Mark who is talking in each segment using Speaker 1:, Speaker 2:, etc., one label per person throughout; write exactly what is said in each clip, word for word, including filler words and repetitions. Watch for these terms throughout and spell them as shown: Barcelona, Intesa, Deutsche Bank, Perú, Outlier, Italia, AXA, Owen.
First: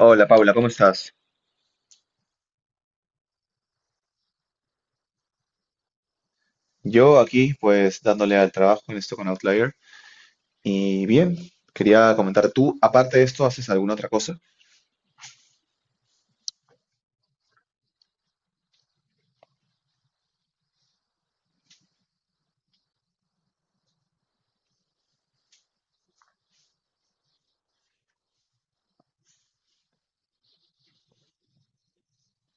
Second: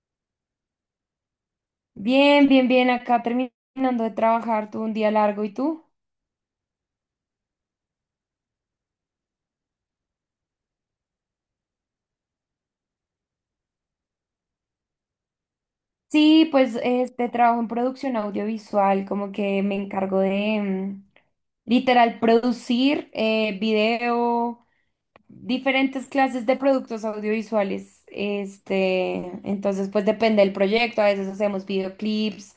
Speaker 1: Hola Paula, ¿cómo estás?
Speaker 2: Bien, bien, bien, acá terminando de trabajar, tuve un día largo, ¿y tú?
Speaker 1: Yo aquí, pues dándole al trabajo en esto con Outlier. Y bien, quería comentar, ¿tú aparte de esto haces alguna otra cosa?
Speaker 2: Sí, pues este trabajo en producción audiovisual, como que me encargo de mm, literal producir eh, video, diferentes clases de productos audiovisuales. Este, entonces pues depende del proyecto, a veces hacemos videoclips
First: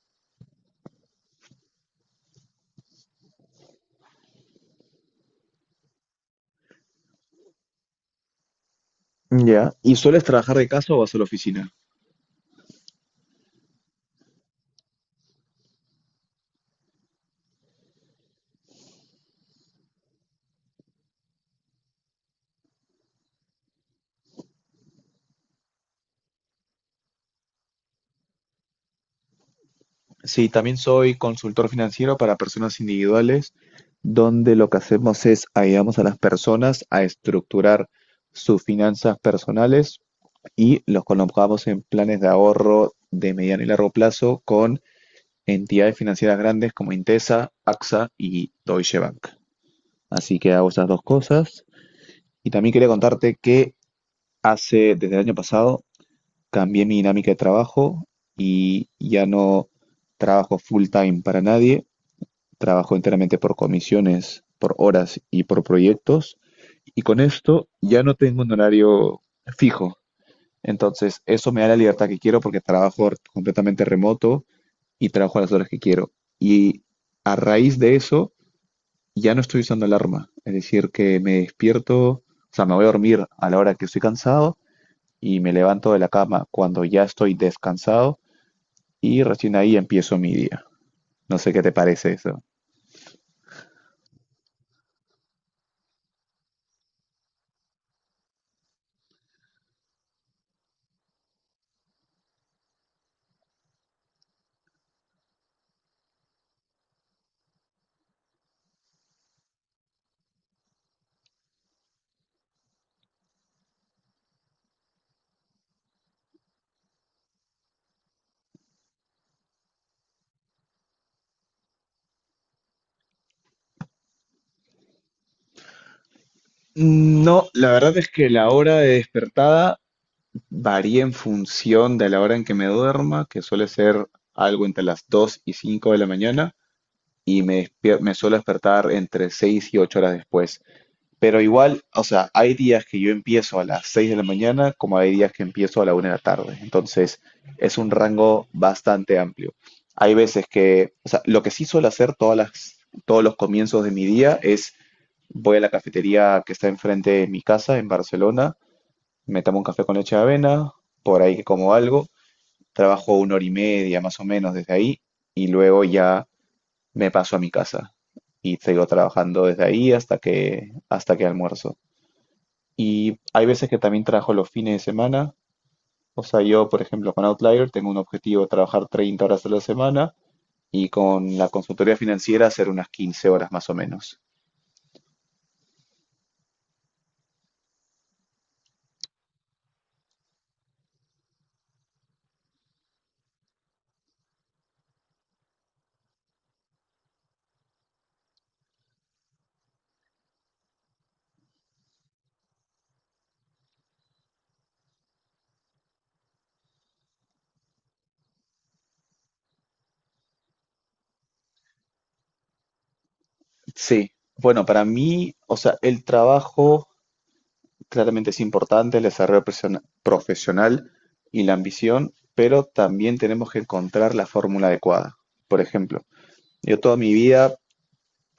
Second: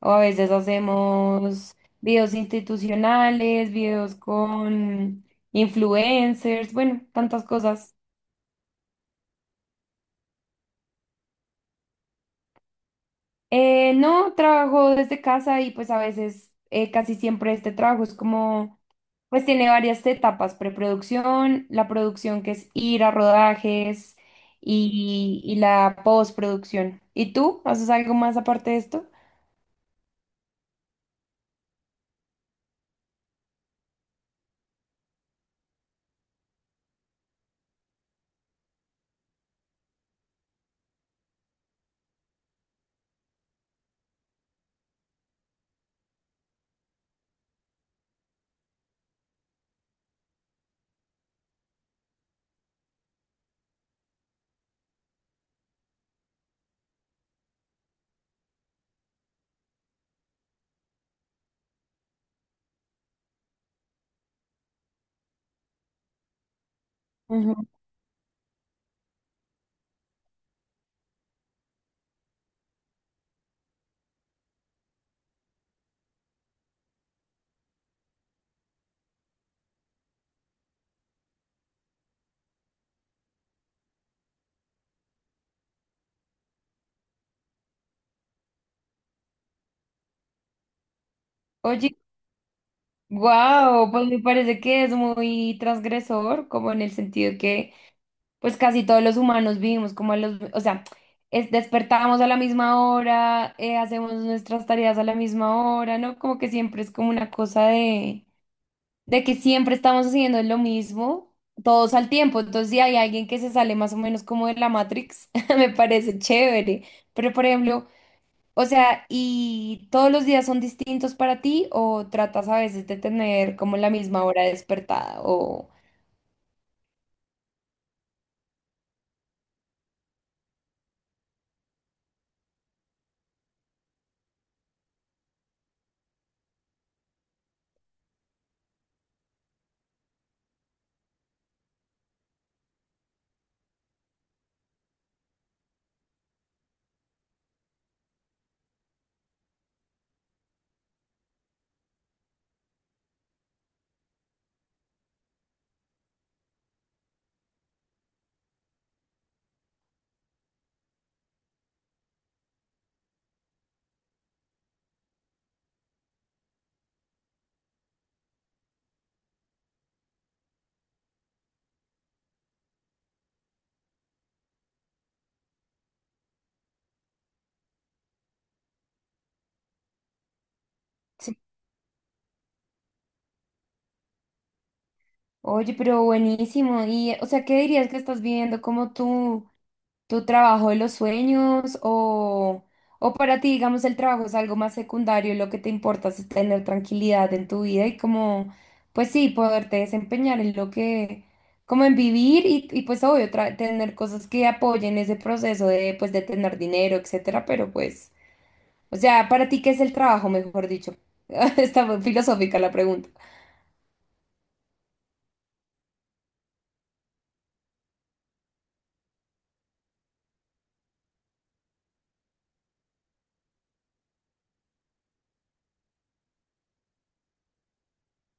Speaker 2: o a veces hacemos videos institucionales, videos con influencers, bueno, tantas cosas.
Speaker 1: Ya. ¿Y sueles trabajar de casa o vas a la oficina?
Speaker 2: Eh, no, trabajo desde casa y pues a veces, eh, casi siempre este trabajo es como, pues tiene varias etapas, preproducción, la producción que es ir a rodajes y, y la postproducción. ¿Y tú? ¿Haces algo más aparte de esto?
Speaker 1: Sí, también soy consultor financiero para personas individuales, donde lo que hacemos es ayudamos a las personas a estructurar sus finanzas personales y los colocamos en planes de ahorro de mediano y largo plazo con entidades financieras grandes como Intesa, A X A y Deutsche Bank. Así que hago esas dos cosas. Y también quería contarte que hace, desde el año pasado, cambié mi dinámica de trabajo y ya no trabajo full time para nadie, trabajo enteramente por comisiones, por horas y por proyectos. Y con
Speaker 2: Ujú.
Speaker 1: esto ya no tengo un horario fijo. Entonces, eso me da la libertad que quiero porque trabajo completamente remoto y trabajo a las horas que quiero. Y a raíz de eso, ya no estoy usando alarma. Es decir, que me despierto, o sea, me voy a dormir a la hora que estoy cansado y me levanto de la cama cuando ya estoy descansado y recién ahí empiezo mi día. No sé qué te
Speaker 2: Oye,
Speaker 1: parece eso.
Speaker 2: wow, pues me parece que es muy transgresor, como en el sentido que pues casi todos los humanos vivimos como los, o sea, es, despertamos a la misma hora, eh, hacemos nuestras tareas a la misma hora, ¿no? Como que siempre es como una cosa de, de que siempre estamos haciendo lo mismo, todos al tiempo. Entonces, si hay alguien que se sale más o menos como de la Matrix, me parece chévere. Pero, por ejemplo, o sea, ¿y todos los días son distintos para ti o tratas a veces de tener como la misma hora despertada o...
Speaker 1: No, la verdad es que la hora de despertada varía en función de la hora en que me duerma, que suele ser algo entre las dos y cinco de la mañana, y me, despier- me suelo despertar entre seis y ocho horas después. Pero igual, o sea, hay días que yo empiezo a las seis de la mañana, como hay días que empiezo a la una de la tarde. Entonces, es un rango bastante amplio. Hay veces que, o sea, lo que sí suelo hacer todas las, todos los comienzos de mi día es voy a la cafetería que está enfrente de mi casa en Barcelona, me tomo un café con leche de avena, por ahí que como algo, trabajo una hora y media más o menos desde ahí y luego ya me paso a mi casa y sigo trabajando desde ahí hasta que, hasta que almuerzo. Y hay veces que también trabajo los fines de semana. O sea, yo, por ejemplo, con Outlier tengo un objetivo de trabajar treinta horas a la semana y con la consultoría financiera hacer unas quince horas más o menos.
Speaker 2: Oye, pero buenísimo. Y, o sea, ¿qué dirías que estás viviendo como tu, tu trabajo de los sueños? O, o para ti, digamos, el trabajo es algo más secundario y lo que te importa es tener tranquilidad en tu vida y como, pues sí, poderte desempeñar en lo que, como en vivir y, y pues obvio, tra- tener cosas que apoyen ese proceso de, pues, de tener dinero, etcétera. Pero pues, o sea, para ti, ¿qué es el trabajo, mejor dicho? Está muy filosófica la pregunta.
Speaker 1: Sí, bueno, para mí, o sea, el trabajo claramente es importante, el desarrollo persona- profesional y la ambición, pero también tenemos que encontrar la fórmula adecuada. Por ejemplo, yo toda mi vida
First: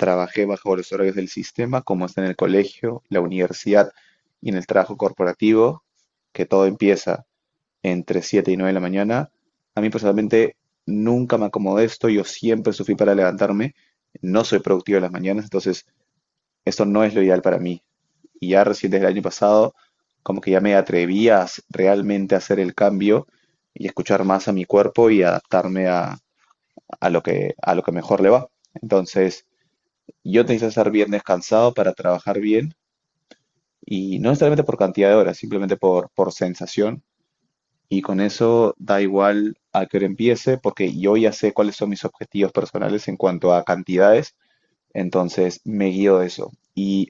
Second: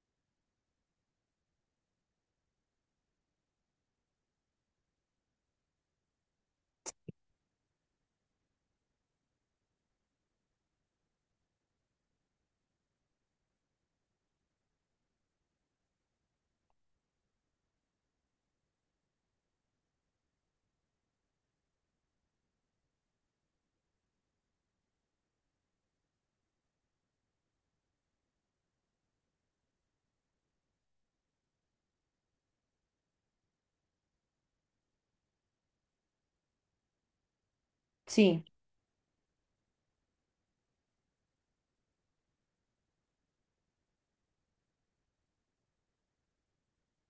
Speaker 1: trabajé bajo los horarios del sistema, como está en el colegio, la universidad y en el trabajo corporativo, que todo empieza entre siete y nueve de la mañana. A mí personalmente nunca me acomodé esto, yo siempre sufrí para levantarme, no soy productivo en las mañanas, entonces esto no es lo ideal para mí. Y ya recién desde el año pasado, como que ya me atreví a s- realmente hacer el cambio y escuchar más a mi cuerpo y adaptarme a, a lo que, a lo que mejor le va. Entonces, yo necesito estar bien descansado para trabajar bien y no necesariamente por cantidad de horas, simplemente por, por sensación. Y con
Speaker 2: Sí.
Speaker 1: eso da igual a qué hora empiece, porque yo ya sé cuáles son mis objetivos personales en cuanto a cantidades entonces me guío de eso. Y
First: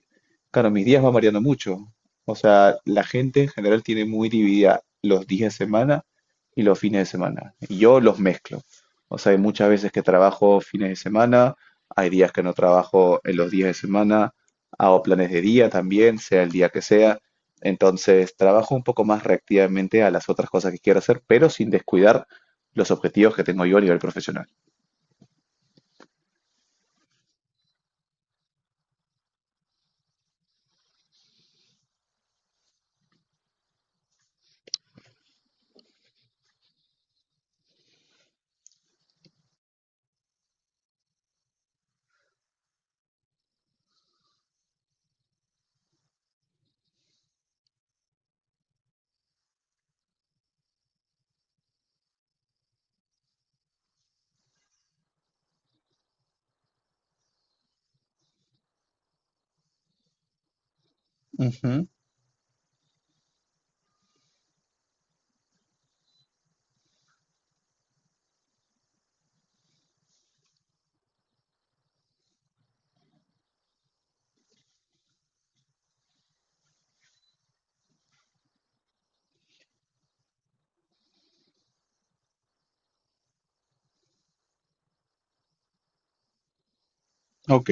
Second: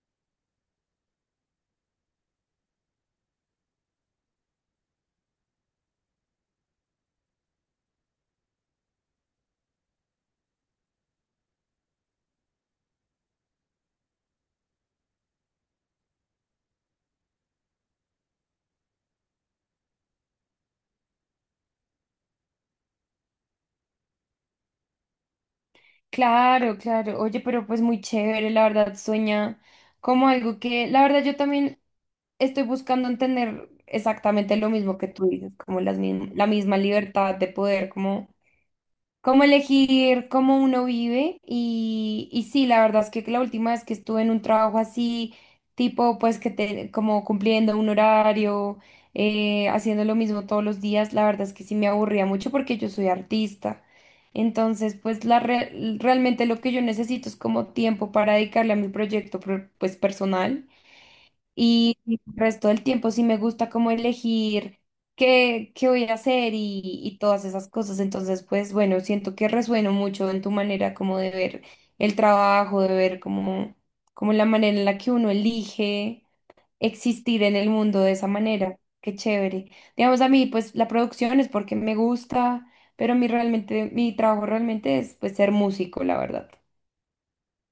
Speaker 1: claro, mis días van variando mucho. O sea, la gente en general tiene muy dividida los días de semana y los fines de semana. Y yo los mezclo. O sea, hay muchas veces que trabajo fines de semana, hay días que no trabajo en los días de semana, hago planes de día también, sea el día que sea. Entonces, trabajo un poco más reactivamente a las otras cosas que quiero hacer, pero sin descuidar los objetivos que tengo yo a nivel profesional.
Speaker 2: Claro, claro. Oye, pero pues muy chévere, la verdad, sueña como algo que, la verdad, yo también estoy buscando entender exactamente lo mismo que tú dices, como las, mism- la misma libertad de poder, como cómo elegir cómo uno vive y, y sí, la verdad es que la última vez que estuve en un trabajo así, tipo pues que te, como cumpliendo un horario, eh, haciendo lo mismo todos los días, la verdad es que sí me aburría mucho porque yo soy artista. Entonces, pues la re- realmente lo que yo necesito es como tiempo para dedicarle a mi proyecto pro- pues personal.
Speaker 1: Ujú.
Speaker 2: Y el resto del tiempo sí me gusta como elegir qué, qué voy a hacer y, y todas esas cosas. Entonces, pues bueno, siento que resueno mucho en tu manera como de ver el trabajo, de ver como, como la manera en la que uno elige existir en el mundo de esa manera. Qué chévere. Digamos, a mí, pues la producción es porque me gusta, pero mi realmente, mi trabajo realmente es pues ser músico, la verdad.
Speaker 1: Ok.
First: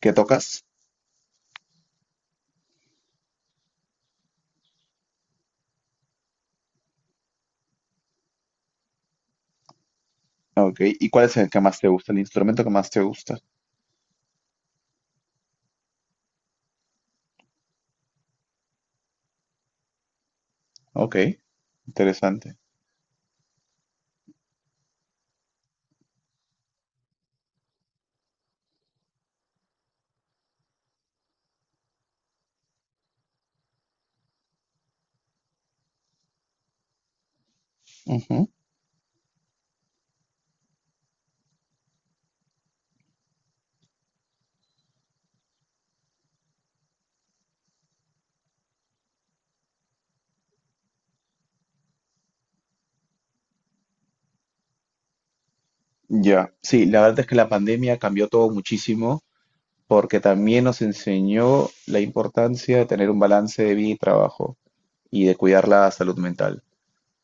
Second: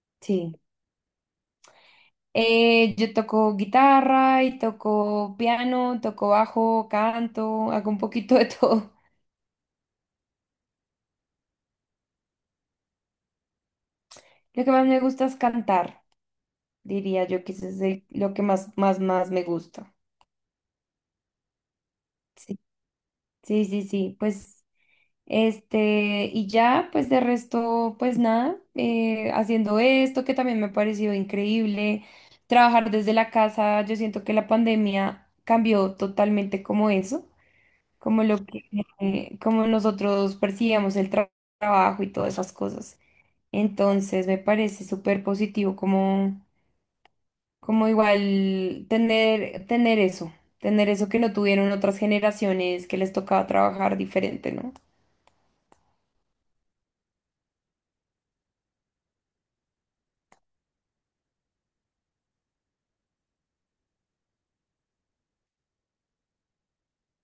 Speaker 1: ¿Qué
Speaker 2: Sí.
Speaker 1: tocas?
Speaker 2: Eh, yo toco guitarra y toco piano, toco bajo, canto, hago un poquito de todo.
Speaker 1: Ok, ¿y cuál es el que más te gusta? El instrumento que más te gusta.
Speaker 2: Lo que más me gusta es cantar, diría yo, que eso es el- lo que más, más, más me gusta.
Speaker 1: Ok, interesante.
Speaker 2: Sí, sí, sí, sí, pues, este, y ya, pues de resto, pues nada, eh, haciendo esto que también me ha parecido increíble, trabajar desde la casa, yo siento que la pandemia cambió totalmente como eso, como lo
Speaker 1: Ujú.
Speaker 2: que, eh, como nosotros percibíamos el tra- trabajo y todas esas cosas. Entonces me parece súper positivo como, como igual tener, tener eso, tener eso que no tuvieron otras generaciones que les tocaba trabajar diferente, ¿no?
Speaker 1: Ya. Sí, la verdad es que la pandemia cambió todo muchísimo porque también nos enseñó la importancia de tener un balance de vida y trabajo y de cuidar la salud mental.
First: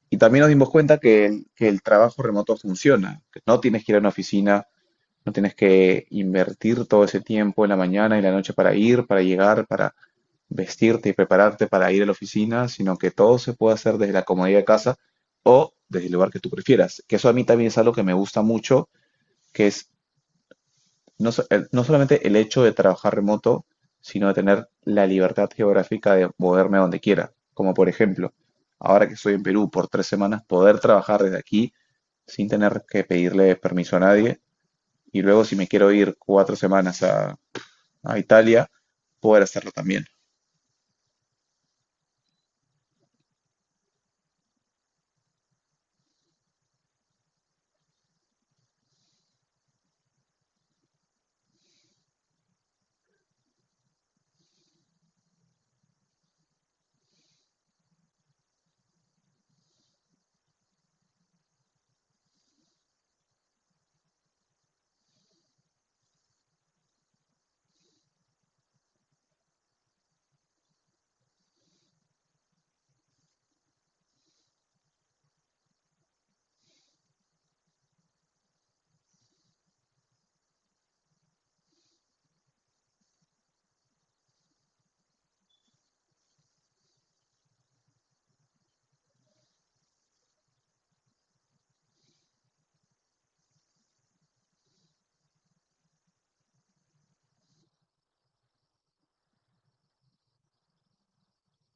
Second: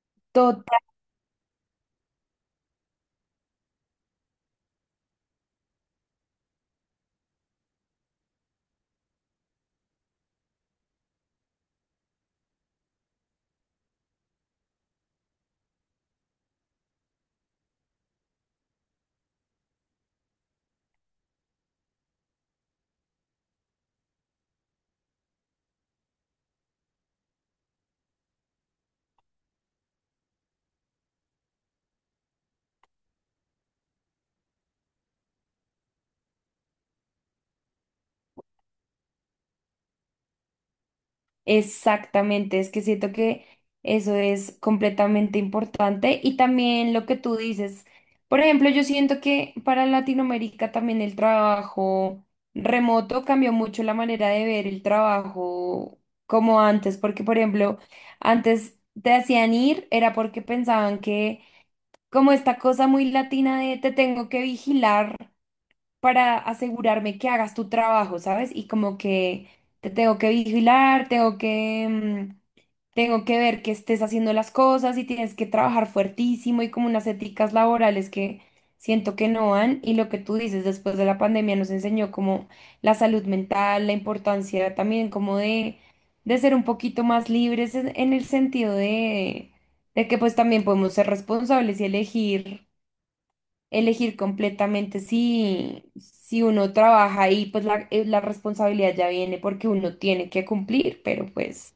Speaker 1: Y también nos dimos cuenta que el, que el trabajo remoto funciona, que no tienes que ir a una oficina, no tienes que invertir todo ese tiempo en la mañana y la noche para ir, para llegar, para vestirte y prepararte para ir a la oficina, sino que todo se puede hacer desde la comodidad de casa o desde el lugar que tú prefieras. Que eso a mí también es algo que me gusta mucho, que es no, so- el- no solamente el hecho de trabajar remoto, sino de tener la libertad geográfica de moverme a donde quiera. Como por ejemplo, ahora que estoy en Perú por tres semanas, poder trabajar desde aquí sin tener que pedirle permiso a nadie. Y luego si me quiero ir cuatro semanas a, a, Italia, poder hacerlo también.
Speaker 2: Exactamente, es que siento que eso es completamente importante y también lo que tú dices, por ejemplo, yo siento que para Latinoamérica también el trabajo remoto cambió mucho la manera de ver el trabajo como antes, porque por ejemplo, antes te hacían ir era porque pensaban que como esta cosa muy latina de te tengo que vigilar para asegurarme que hagas tu trabajo, ¿sabes? Y como que te tengo que vigilar, tengo que, mm, tengo que ver que estés haciendo las cosas y tienes que trabajar fuertísimo y como unas éticas laborales que siento que no van. Y lo que tú dices, después de la pandemia nos enseñó como la salud mental, la importancia también como de, de ser un poquito más libres en, en el sentido de, de que pues también podemos ser responsables y elegir elegir completamente si, si uno trabaja ahí, pues la, eh, la responsabilidad ya viene porque uno tiene que cumplir, pero pues,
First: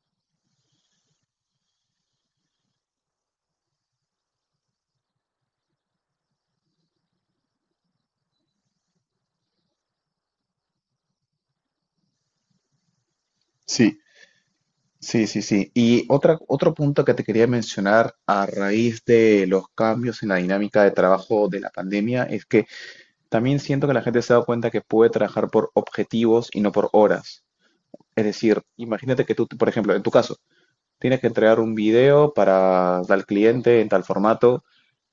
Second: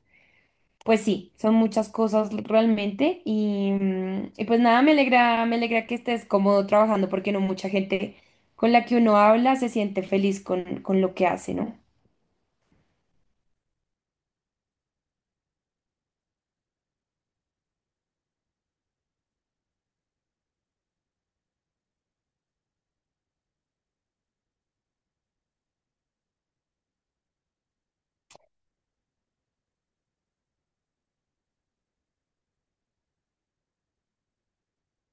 Speaker 2: pues sí, son muchas cosas realmente y, mm, y pues nada, me alegra, me alegra que estés cómodo trabajando porque no mucha gente con la que uno habla se siente feliz con, con lo que hace, ¿no?
Speaker 1: Sí, sí, sí, sí. Y otra, otro punto que te quería mencionar a raíz de los cambios en la dinámica de trabajo de la pandemia es que también siento que la gente se ha dado cuenta que puede trabajar por objetivos y no por horas. Es decir, imagínate que tú, por ejemplo, en tu caso, tienes que entregar un video para tal cliente en tal formato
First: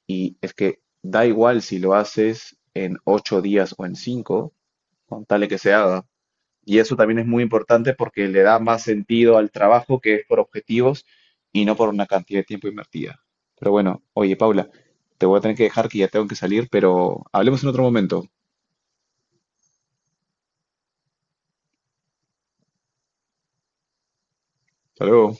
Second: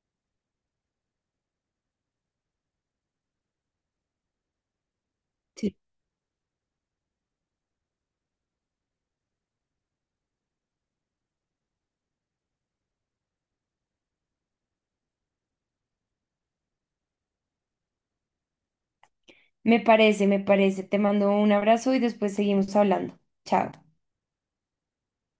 Speaker 1: y es que da igual si lo haces en ocho días o en cinco, con tal de que se
Speaker 2: Sí.
Speaker 1: haga. Y eso también es muy importante porque le da más sentido al trabajo que es por objetivos y no por una cantidad de tiempo invertida. Pero bueno, oye, Paula, te voy a tener que dejar que ya tengo que salir, pero hablemos en otro momento.
Speaker 2: Me parece, me parece. Te mando un abrazo y después seguimos hablando. Chao.
Speaker 1: Hasta luego.